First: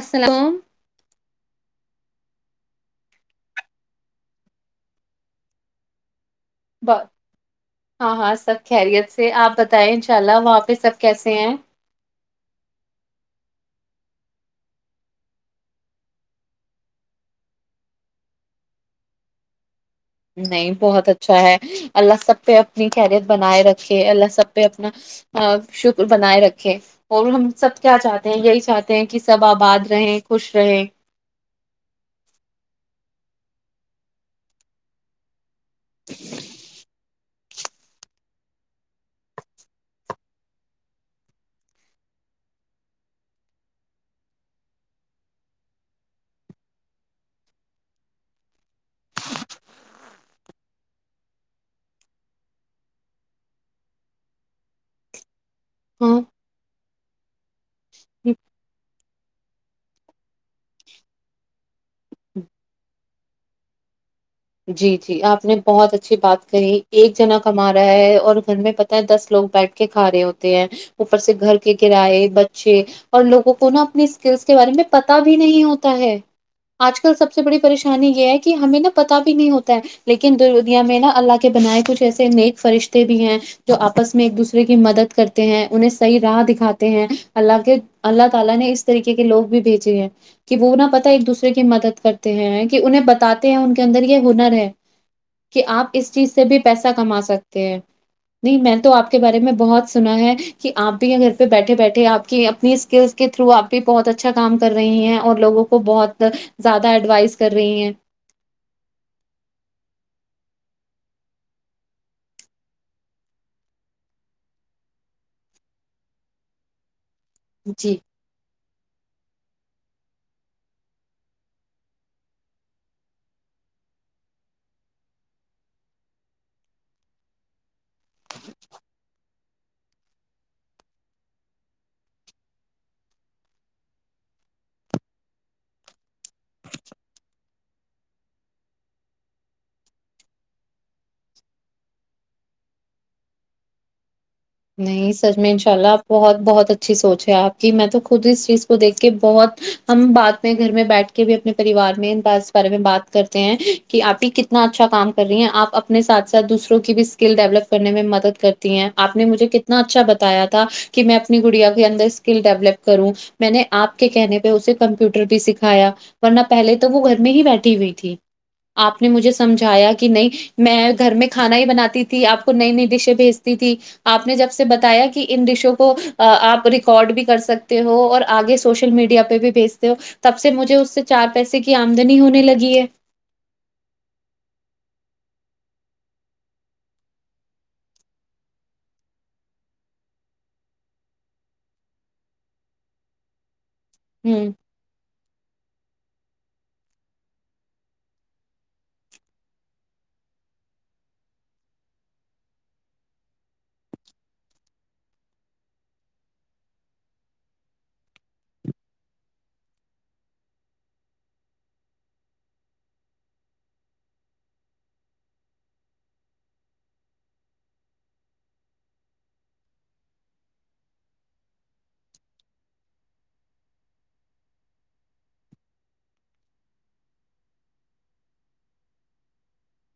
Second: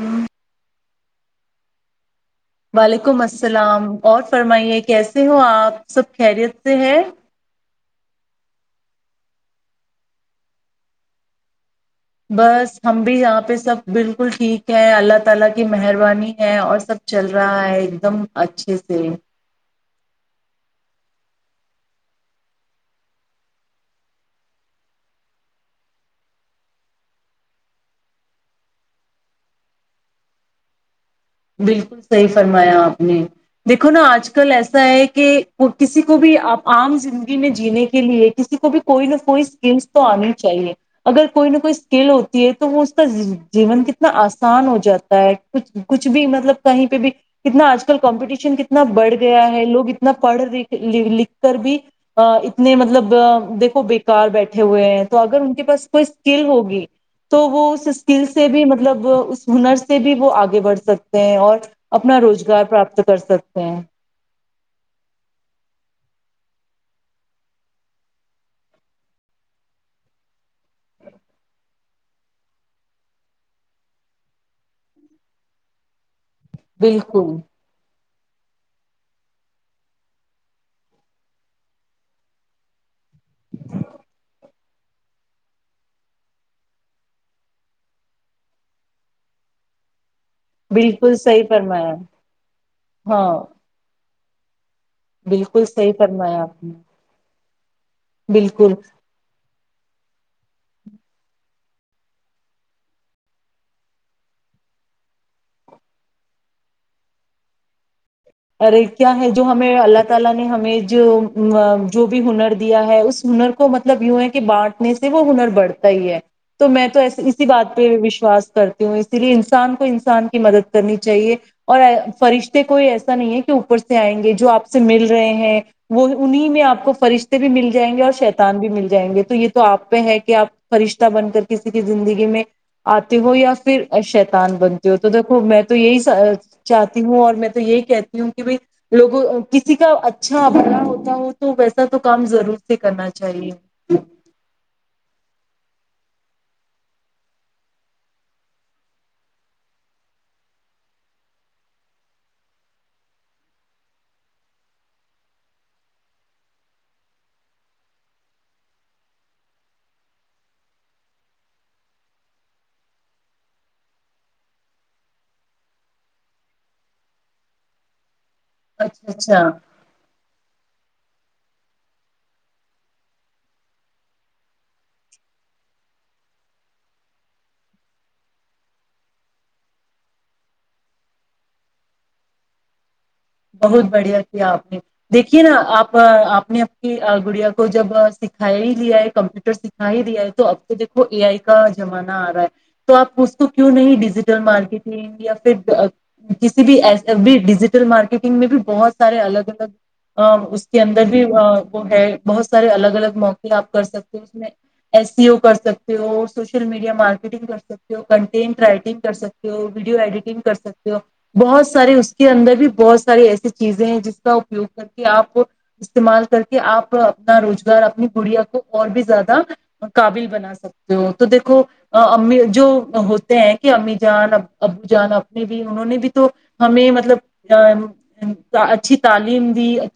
السلام وعلیکم السلام اور فرمائیے کیسے ہو آپ سب خیریت سے ہے ب- ہاں ہاں سب خیریت سے آپ بتائیں انشاء اللہ وہاں پہ سب کیسے ہیں بس ہم بھی یہاں پہ سب بالکل ٹھیک ہے اللہ تعالی کی مہربانی ہے اور سب چل رہا ہے ایک دم اچھے سے نہیں بہت اچھا ہے اللہ سب پہ اپنی کیریئر بنائے رکھے اللہ سب پہ اپنا شکر بنائے رکھے اور ہم سب کیا چاہتے ہیں یہی چاہتے ہیں کہ سب آباد رہے خوش رہیں بالکل صحیح فرمایا آپ نے دیکھو نا آج کل ایسا ہے کہ وہ کسی کو بھی عام زندگی جینے کے لیے کسی کو بھی کوئی نہ کوئی سکل تو آنی چاہیے اگر کوئی نہ کوئی سکل ہوتی ہے تو وہ اس کا جیون کتنا آسان ہو جاتا ہے کچھ کچھ بھی مطلب کہیں پہ بھی اتنا آج کل کمپٹیشن کتنا بڑھ گیا ہے لوگ اتنا پڑھ لکھ کر بھی اتنے مطلب دیکھو بیکار بیٹھے ہوئے ہیں تو اگر ان کے پاس کوئی ہاں اسکل ہوگی تو وہ سکل سے بھی مطلب اس ہنر سے بھی وہ آگے بڑھتے سکتے ہیں اور اپنا روزگار پراپت کر سکتے ہیں جی جی آپ نے بہت اچھی بات کہی ایک جنا کما رہا ہے اور گھر میں پتا ہے دس لوگ بیٹھ کے کھا رہے ہوتے ہیں اوپر سے گھر کے کرائے بچے اور لوگوں کو نا اپنی سکلس کے بارے میں پتا بھی نہیں ہوتا ہے آج کل بالکل سب سے بڑی پریشانی یہ ہے کہ ہمیں نا پتہ بھی نہیں ہوتا ہے لیکن دنیا میں نا اللہ کے بنائے کچھ ایسے نیک فرشتے بھی ہیں جو اپس میں ایک دوسرے کی مدد کرتے ہیں انہیں صحیح راہ دکھاتے ہیں اللہ کے اللہ تعالی نے اس طریقے کے لوگ بھی بھیجے ہیںی کہ وہ نہ پتا بالکل ایک صحیح دوسرے کی فرمایا مدد کرتے ہیں کہ انہیں ہاں بتاتے ہیں ان کے انر یہ ہونا ہے [unintelligible] کہ بالکل آپ صحیح اس چیز فرمایا سے بھی آپ نے پیسہ کما سکتے کہ نہیں بالکل میں تو آپ کے بارے میں بہت سنا ہے کہ آپ بھی یہ گھر پہ بیٹھے بیٹھے آپ کی اپنی سکلس کے تھرو آپ بھی بہت اچھا کام کر رہی ہیں اور لوگوں کو بہت زیادہ ایڈوائز کر رہی ہیں ارے کیا ہے جو ہمیں اللہ تعالی نے ہمیں جو بھی ہنر دیا ہے اس ہنر کو مطلب یوں ہے کہ بانٹنے سے وہ ہنر بڑھتا ہی ہے تو میں تو ایسی بات پہ جی وشواس کرتی ہوں اسی لیے انسان کو ان کی مدد کرنی چاہیے اور فرشتے کوئی ایسے [unintelligible] نہیں کہ اوپر سے آئیں گے جو آپ سے مل رہے ہیں وہ انہیں میں آپ کو فرشتے بھی مل جائیں گے اور شیتان بھی مل جائیں گے تو یہ تو آپ پہ ہے کہ آپ فرشتہ بن کر کسی کی زندگی میں آتے ہو یا پھر شیتان بنتے ہو تو دیکھو میں تو یہی چاہتی ہوں اور میں تو یہی کہتی ہوں کہ بھائی لوگوں کسی کا اچھا بناا ہوتا ہو تو ویسا تو کام ضرور سے کرنا چاہیے نہیں سچ میں انشاء اللہ بہت بہت اچھی سوچ ہے آپ کی میں تو خود اس چیز کو دیکھ کے بہت ہم بات میں گھر میں بیٹھ کے بھی اپنے پریوار میں ان بات بارے میں بات کرتے ہیں کہ آپ ہی کتنا اچھا کام کر رہی ہیں آپ اپنے ساتھ ساتھ دوسروں کی بھی اسکل ڈیولپ کرنے میں مدد کرتی ہیں آپ آپ نے مجھے کتنا اچھا بتایا تھا کہ میں اپنی گڑیا کے اندر اسکل ڈیولپ کروں میں نے آپ کے کہنے پہ اسے کمپیوٹر بھی سکھایا ورنہ پہلے تو وہ گھر میں ہی بیٹھی ہوئی تھی آپ نے اچھا مجھے اچھا سمجھایا کہ نہیں میں گھر میں کھانا ہی بناتی تھی آپ کو نئی نئی ڈشیں بھیجتی تھی آپ نے جب سے بتایا کہ ان ڈشو کو آپ ریکارڈ بھی کر سکتے ہو اور آگے سوشل میڈیا پہ بھی بھیجتے ہو تب سے مجھے اس سے چار پیسے کی آمدنی ہونے لگی ہے بہت بڑھیا کیا آپ نے دیکھیے نا آپ آپ نے اپ کی گڑیا کو جب سکھایا ہی لیا ہے کمپیوٹر سکھا ہی دیا ہے تو اب تو دیکھو اے آئی کا زمانہ آ رہا ہے تو آپ اس کو کیوں نہیں ڈیجیٹل ہ مارکیٹنگ انڈیا کسی بھی ایسے بھی ڈیجیٹل مارکیٹ گ میں بھی بہت سارے الگ الگ اس کے اندر بھی وہ ہے بہت سارے الگ الگ موقع آپ کر سکتے ہو اس میں ایس سی او کر سکتے ہو سوشل میڈیا مارکیٹنگ کر سکتے ہو کنٹینٹ رائٹنگ کر سکتے ہو ویڈیو ایڈیٹنگ کر سکتے ہو بہت سارے اس کے اندر بھی بت ساری ایسی چیزیں ہیں جس کا اپیوگ کر کے آپ استعمال کر کے آپ اپنا روزگار اپنی گڑیا کو اور بھی زیادہ قابل بنا سکتے ہو تو دیکھو امی جو ہوتے ہیں کہ امی جان ابو جان اپنے بھی انہوں نے بھی تو ہمیں مطلب اچھی تعلیم دی ا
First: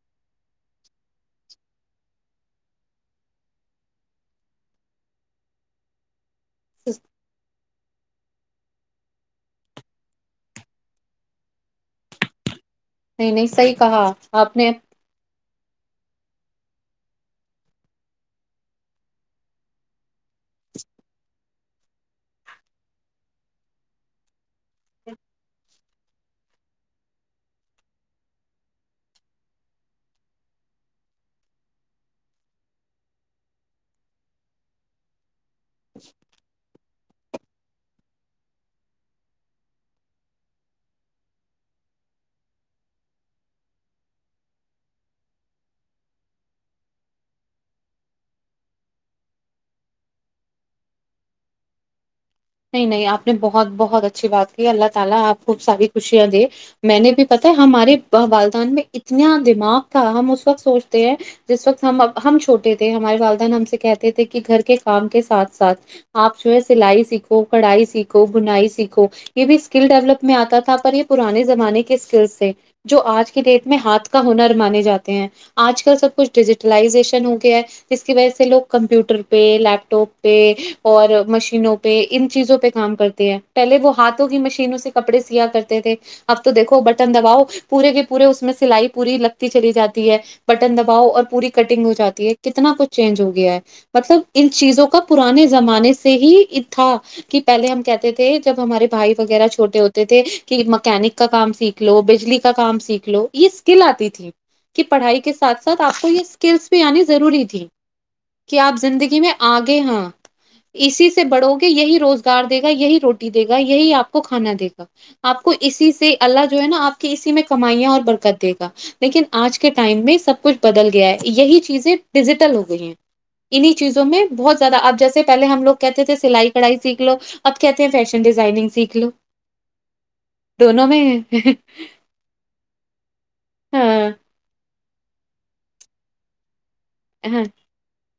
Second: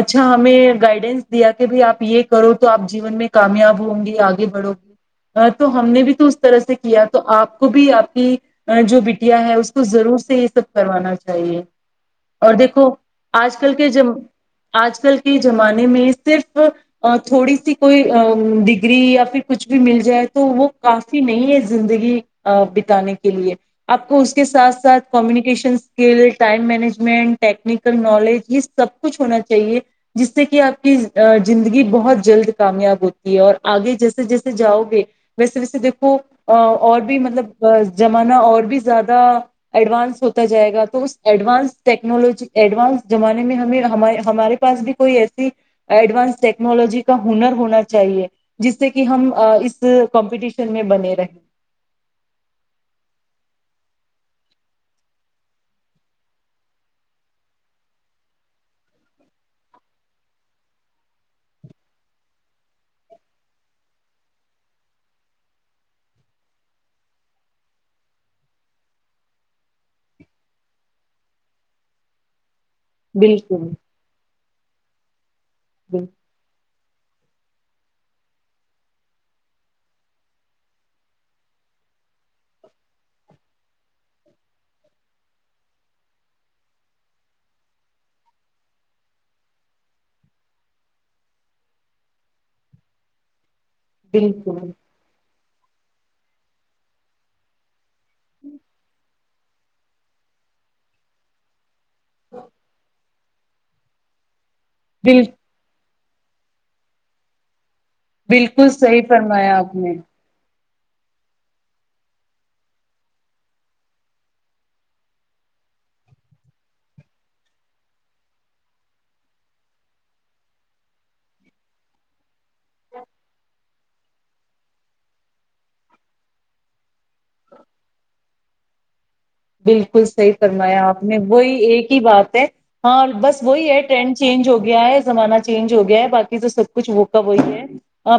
اچھا ہمیں گائیڈینس دیا کہ بھائی آپ یہ کرو تو آپ جین میں کامیاب ہوں گی آگے بڑھو گی تو ہم نے بھی تو طرح سے کیا تو آپ کو بھی آپ کہ جو بٹیا ہے اس کو ضرور سے یہ سب کروانا چاہیے اور دیک نہیں نہیں آج صحیح کل کے ج کہا آپ نے آج کل کی زمانے میں صرف تھوڑی سی کوئی ڈگری یا پھر کچھ بھی مل جائے تو وہ کافی نہیں ہے زندگی بتانے کے لیے آپ کو اس کے ساتھ ساتھ communication skill time management technical knowledge یہ سب کچھ ہونا چاہیے جس سے کہ آپ کی زندگی بہت جلد کامیاب ہوتی ہے اور آگے جیسے جیسے جاؤ گے بس بس دیکو اور بھی مطلب زمانہ اور بھی زیادہ ایڈوانس ہوتا جائے گا تو اس ایڈوانس ٹ ٹیکنالوجی ایڈوانس زمانے میں ہمیں ہمارے پاس بھی کوئی ایسی ایڈوانس ٹیکنالوجی کا ہنر ہونا چاہیے جس سے کہ ہم اس کمپٹیشن میں بنے رہیں نہیں نہیں اپ نے بہت بہت اچھی بات کی اللہ تعالی اپ کو ساری خوشیاں دے میں نے بھی پتہ ہے ہمارے والدین پہ کتنا دماغ کا ہم اس وقت سوچتے ہیں جس وقت ہم ہم چھوٹے تھے ہمارے والدہ نے ہم سے کہتے تھے کہ گھر کے کام کے ساتھ ساتھ اپ جو ہے اسے لائک کڑھائی سیکھو بنائی سیکھو یہ بھی اسکل ڈیولپ میں آتا تھا پر یہ پرانے زمانے کے اسکلس سے جو آج کی ڈیٹ بالکل میں ہاتھ کا ہنر مانے جاتے ہیں آج کل سب کچھ ڈیجیٹلائزیشن ہو گیا ہے جس کی وجہ سے لوگ کمپیوٹر پہ لیپ ٹاپ پہ اور مشینوں پہ ان چیزوں پہ کام کرتے ہیں پہلے وہ ہاتھوں کی مشینوں سے کپڑے سیا کرتے تھے اب تو دیکھو بٹن دباؤ پورے کے پورے اس میں سلائی پوری لگتی چلی جاتی ہے بٹن دباؤ اور پوری کٹنگ ہو جاتی ہے کتنا کچھ چینج ہو گیا ہے مطلب ان بالکل چیزوں کا پرانے زمانے سے ہی انے تھا کہ پہلے ہم کیا تھے جب ہمارے بھائی وغیرہ چھوٹے ہوتے تھے کہ مکینک کا کام سیک سیکھ لو بجلی کا کام سیکھ لو یہ اسکل آتی تھی کی پڑھائی کے ساتھ ساتھ آپ کو یہ اسکلس بھی آنی ضروری تھی کہ بالکل آپ صحیح زندگی میں فرمایا آپ آگے نے ہاں اسی سے بڑو گے [unintelligible] یہی روزگار دے گا یہی روٹی دے گا یہی آپ کو کھانا دے گا آپ کو اسی سے اللہ جو ہے نا آپ کی اسی میں کمائیاں اور برکت دے گا لیکن آج کے ٹائم میں سب کچھ بدل گیا ہے یہی چیزیں ڈیجیٹل ہو گئی ہیں انیں چیزوں میں بہت زیادہ آپ جیسے پہلے ہم لوگ کہتے تھے سلائی کڑھائی سیکھ لو اب کہتے ہیں فیشن ڈیزائنگ سیکھ لو بالکل صحیح فرمایا دونوں میں آپ نے وہی ایک ہی بات ہے ہاں بس وہی ہے ہاں ٹرینڈ چینج ہو گیا ہے زمانہ چینج ہو گیا ہے بقی جو س کچھ وہ کب ہاں وہی ہے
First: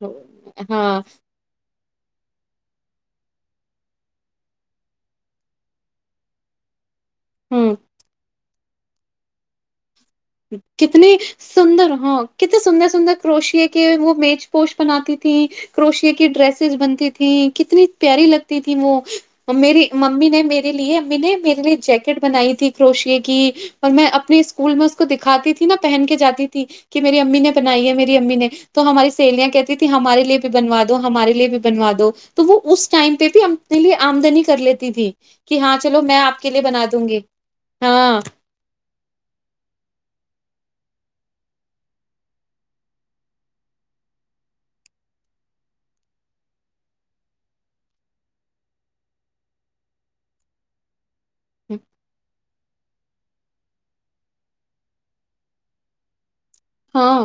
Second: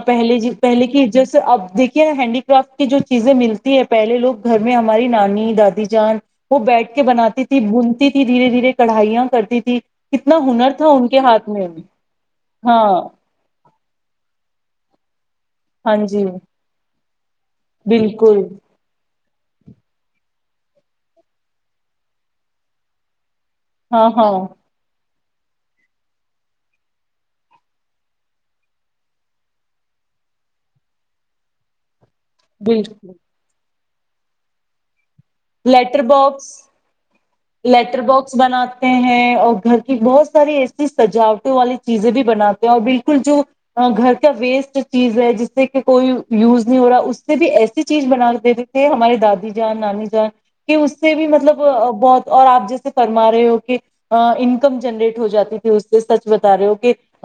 پہل پہلے ہاں کی جیس اب دیک ہینڈی کررافٹ کی جو چیزیں ملتی ہے پہل لوگ گھر میں ہماری نانی دادی جان وہ بیٹھ بناتی تھی ہ بھنتی تھی دھیرے دھیرے کڑھائیاں کرتی تھی کتنا ہنر تھا ان کتنی کے ہاتھ میں سندر ہاں کتنے سندر ہاں سندر کروشے کے وہ میز پوش بناتی تیں ہاں کروشیا جی کی ڈریسز بنتی تھیں کتنی پیاری بالکل لگتی تھیں وہ میری ممی نے میرے لیے امی نے میرے لیے جیکٹ بنائی تھی کروشے کی اور میں ہاں ہاں اپنے اسکول میں کو دکھاتی تھی نہا پہن کے جاتی تھی کہ میری امی نے بنائی ہے میری امی نے تو ہماری سہیلیاں کہتی تھی ہمارے لیے بھی بنوا دو ہمارے لیے بھی بنوا دو تو وہ اس بالکل ٹائم پہ بھی ہم اپنے لیے آمدنی کر لیتی تھی کہ ہاں چلو لیٹر میں آپ کے باکس لیے بنا دوں گی لیٹر ہاں باکس بناتے ہیں اور گھر کہ بہت ساری ایسی سجاوٹوں والی چیزیں بھی بناتے ہیں اور بالکل جو گھر کا ویسٹ چیز ہے جس سے کہ کوئی یوز نہیں ہو رہا اس سے بھی ایسی چیز بنا دیتے تھے ہمارے دادی جان نانی جان کہ اس سے بھی مطلب بہت آپ جیسے فرما رہے ہو کہ انکم جنریٹ ہو جاتی تھی اس سے سچ بتا رہے ہو کہ ہاں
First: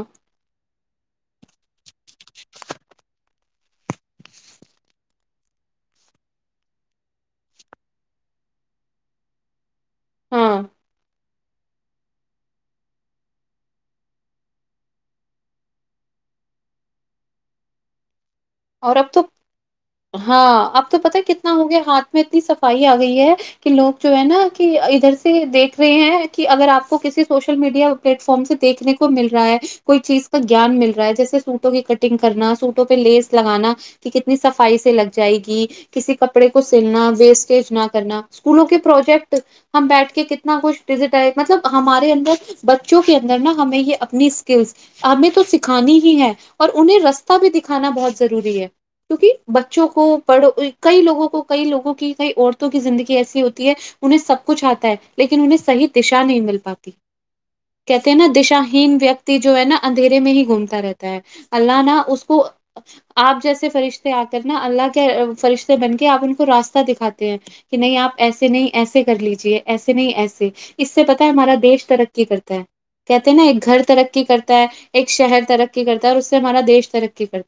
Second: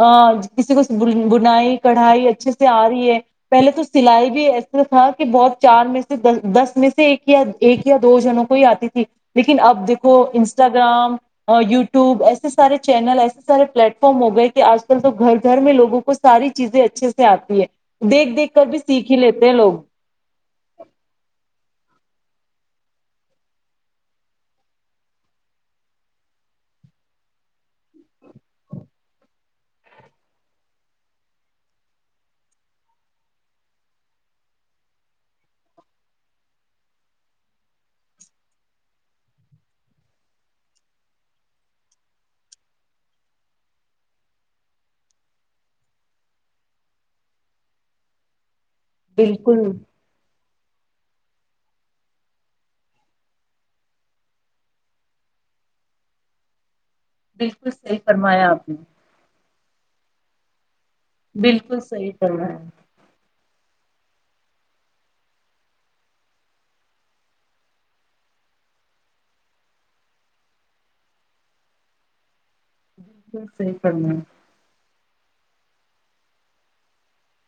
کسی کو بنائی کڑھائی اچھے سے آ رہی ہے پہلے تو سلائی بھی ایسا تھا کہ بہت چار میں سے دس میں سے ایکیا ایک یا دو جنوں کو ہی آتی تھی لیکن اب دیک کو ہاں انسٹاگرام [unintelligible] یو وب ایسے سارے چینل ایسے سارے پلیٹ فارم ہو گئے کہ آج کل تو گھر گھر میںوگوں کو ساری چیزیں اچھے سے آتی ہے دیکھ دیکھ کر بھی اور سیکھ اب ہی تو لیتے ہیں لوگ ہاں اب تو پت کتنا ہوگیا ہاتھ میں اتنی صفائی آ گئی ہے کہ لوگ جو ہے نا کہ ادھر سے دیکھ رہے ہیں کہ اگر آپ کو کسی سوشل میڈیا پلیٹ فارم سے دیکنے کو مل رہا ہے کوئی چیز کا گیان مل رہا ہے جیسے سوٹوں کی کٹنگ کرنا سوٹوں پہ لیس لگانا کہ کتنی صفائی سے لگ جائے گی کسی کپڑے کو سلنا ویسٹیج نہ کرنا اسکولوں کے پروجیکٹ ہم بیٹھ کے کتنا کچھ ڈٹ مطلب ہمارے اندر بچوں کے اندر نا ہمیں یہ اپنی اسکلس ہمیں تو سکھانی ہی ہے اور انہیں رستہ بھی دکھانا بہت ضروری ہے کیونکہ بالکل بچوں کو پڑھ کئی لوگوں کو کئی لوگوں کی کئی عورتوں کی زندگی ایسی ہوتی ہے انہیں سب کچھ آتا ہے لیکن انہیں صح دشا نہیں مل پاتی بالکل صحیح کہتے ہیں نا فرمایا آپ نے دشااہین ویکتی جو ہے نا اندھیے میں ہی گھومتا رہتا بالکل اللہ نہا صحیح اس کو فرمایا آپ جیسے فرشتے آ کر نا اللہ کے فرشتے بن کے آپ ان کو راستہ دکھاتے ہیں کہ نہیں آپ ایسے نہیں ایسے کر لیجیے ایسے نہیں ایسے اس سے پتہ ہے ہمارا دیش ترقی کرتا ہے کہتے ہیں نا بالکل ایک صحیح گھر فرمایا ترقی کرتا ہے ایک شہر ترقی کرتا ہے اور اس سے ہمارا دیش ترقی کرتا ہے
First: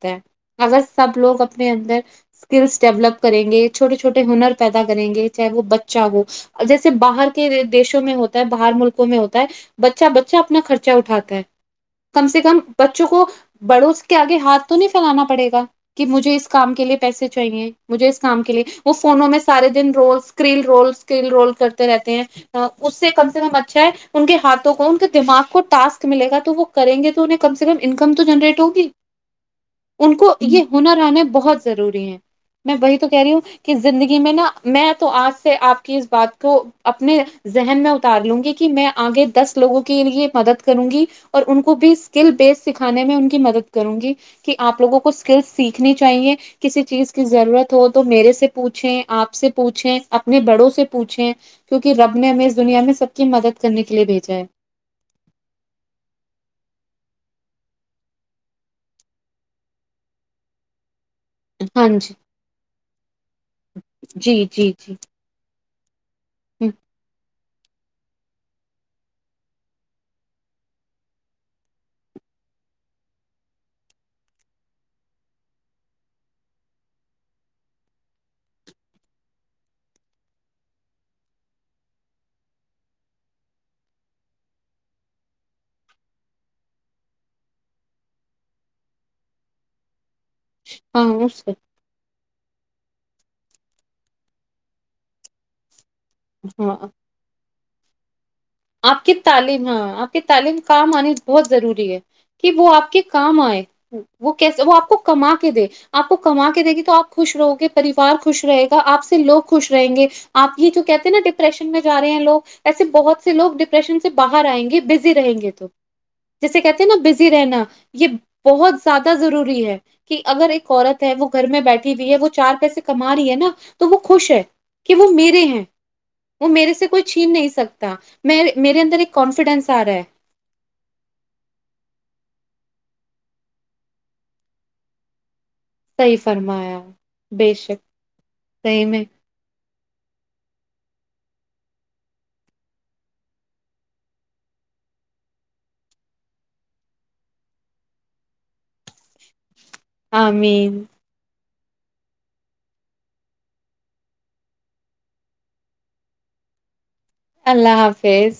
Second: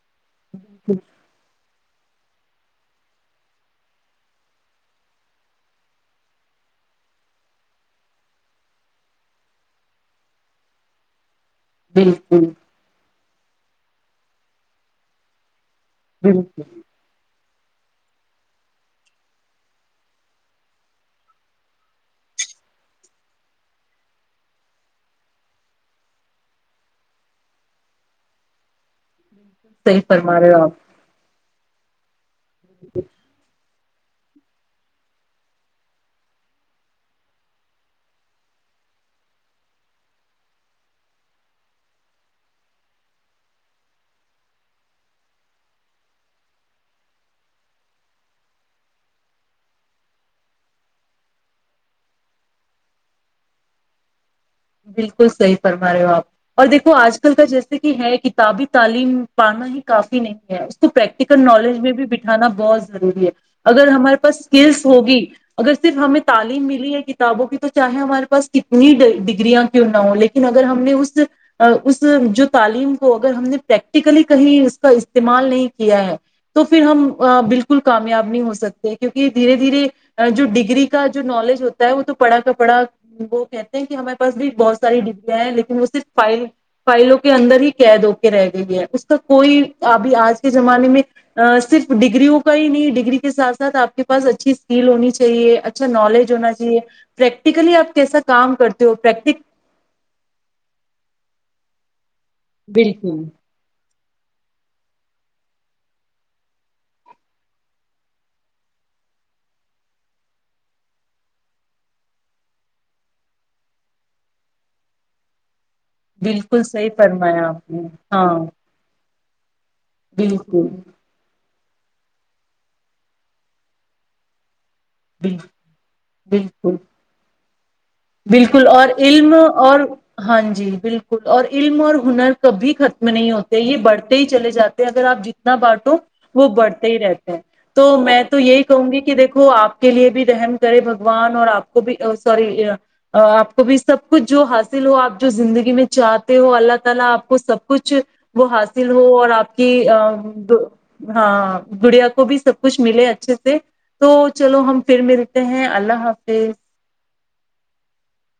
اگر سب لوگ اپنے اندر اسکلس ڈیولپ کریں گے چھوٹے چھوٹے ہنر پیدا کریں گے چاہے وہ بچہ ہو جیسے باہر کے دیشوں میں ہوتا ہے باہر ملکوں میں ہوتا ہے بچہ بچہ اپنا خرچہ اٹھاتا ہے کم سے بالکل کم بچوں کو بڑوس کے آگے ہاتھ تو نہیں پھیلانا پڑے گا کہ مجھے اس بالکل کام کے لیے پیسے چاہیے مجھے اس کام کے لیے وہ فونوں میں سارے دن رولکل رول اسکل رول کرتے رہتے ہیں اس سے کم سے کم اچھا ہے ان کے ہاتھوں کو ان کے دماغ کو ٹسک ملے گا تو وہ کریں گے تو انہیں کم سے کم انکم تو جنریٹ ہوگی صحیح ان کو فرما رہے ہو یہ آپ ہنر آنے بہت ضروری ہے میں وہی تو کہہ رہی ہوں کہ زندگی میں نا میں تو آج سے آپ کی اس بات کو اپنے ذہن میں اتار لوں گی کہ میں آگے دس لوگوں کے لیے مدد کروں گی اور ان کو بھی اسکل بیسڈ سکھانے میں ان کی مدد کروں گی کہ آپ لوگوں کو اسکل سیکھنی چاہیے کسی چیز کی ضرورت ہو تو میرے سے پوچھیں آپ سے پوچھیں اپنے بڑوں سے پوچھیں کیوںکہ رب نے ہمیں اس دنیا میں سب کی مدد کرنے کے لیے بھیجا ہے بالکل صحیح فرما رہے ہو آپ اور دیکھو آج کل کا جیسے کہ ہے کتابی تعلیم پڑھنا ہی کافی نہیں ہے اس کو پریک یکل نالج ہاں میں بھی بٹھانا بہت ضروری ہے اگر ہمارے پاس جی جی جی اسکلس جی ہوگی اگر صرف ہمیں تعلیم ملی ہے کتابوں کی تو چاہے ہمارے پاس کتنی ڈ یاں کی نہ ہ لیکن اگر ہم نے اس تعلیم کو اگر ہم نے پریکٹیکلی کہیں اس کا استعمال نہیں کیا ہے تو پھر ہم بالکل کامیاب نہیں ہو سکتے کیونکہ دھیرے دھیرے جو ڈگری کا جو نالج ہوتا ہے وہ تو پڑا کر پڑھا وہ کہتے ہیں کہ ہمیں س بھی بہت ساری ڈگیاں ہیں لیکن وہ صرف فائل فائلوں کے اندر ہی قید ہو کے رہ گئی ہے اس کا کوئی ابھی آج زمانے میں ہاں اس صرف ڈگریوں کے کوئی نہیں ڈگری کے سات ساتھ آ کے پاس اچھی اسکل ہونی چاہیے نالج ہونا چاہیے ہاں پریکٹیکلی آپ کیسا کام کرتے ہو آپ کی پریکٹک تعلیم ہاں آپ کی تعلیم کام آنی بہت ضروری [inaudible] کہ وہ آپ کے بالکل کام آئے وہ کیسے وہ آپ کو کما کے دے آپ کو کما کے دے گی تو آپ خوش رہو گے پریوار خوش رہے گا آپ سے لوگ خوش رہیں گے آپ ہی جو کہتے ہیں نا ڈپریشن میں جا رہے ہیں لوگ ایسے بہت سے لوگ ڈپریشن سے باہر آئیں گے بزی رہیں گے تو جسے بالکل کہتے ہیں صحیح نا بزی فرمایا رہنا آپ نے یہ ہاں بہت زیادہ انا ضروری ہے کہ اگر بالکل ایک عورت ہے وہ گھر میں بیٹھے بیٹ ہوئی ہے وہ چار پیسے کما رہی ہے نا تو وہ خوش ہے کہ وہ میرے بالکل ہیں وہ میرے بالکل. سے کوئی چھین نہیں سکتا میں بالکل میرے اور اندر ایک علم کانفیڈینس اور آ رہا ہے ہاں جی بالکل اور علم اور ہنر کبھی ختم نہیں ہوتے یہ بڑھتے ہی چلےاتے ہیں اگر آپ جتنے بانٹو صحیح وہ فرمایا بڑھتے ہی رہتے ہیں بے شک تو میں تو یہی صحیح کہوں گی میں کہ دیکھو آپ کے لیے بھی رحم کرے بگوان اور آپ کو بھی سوری آپ کو بھی سب کچھ جو حاصل ہو آپ جو زندگی میں چاہتے ہو اللہ تعالا آپ کو سب کچھ وہ حاصل ہو اور آپ کہ دو آمین ہاں گڑیا کو بھی سب کچھ ملے اچھے سے تو چلو ہم پھر ملتے ہیں اللہ حافظ اللہ حافظ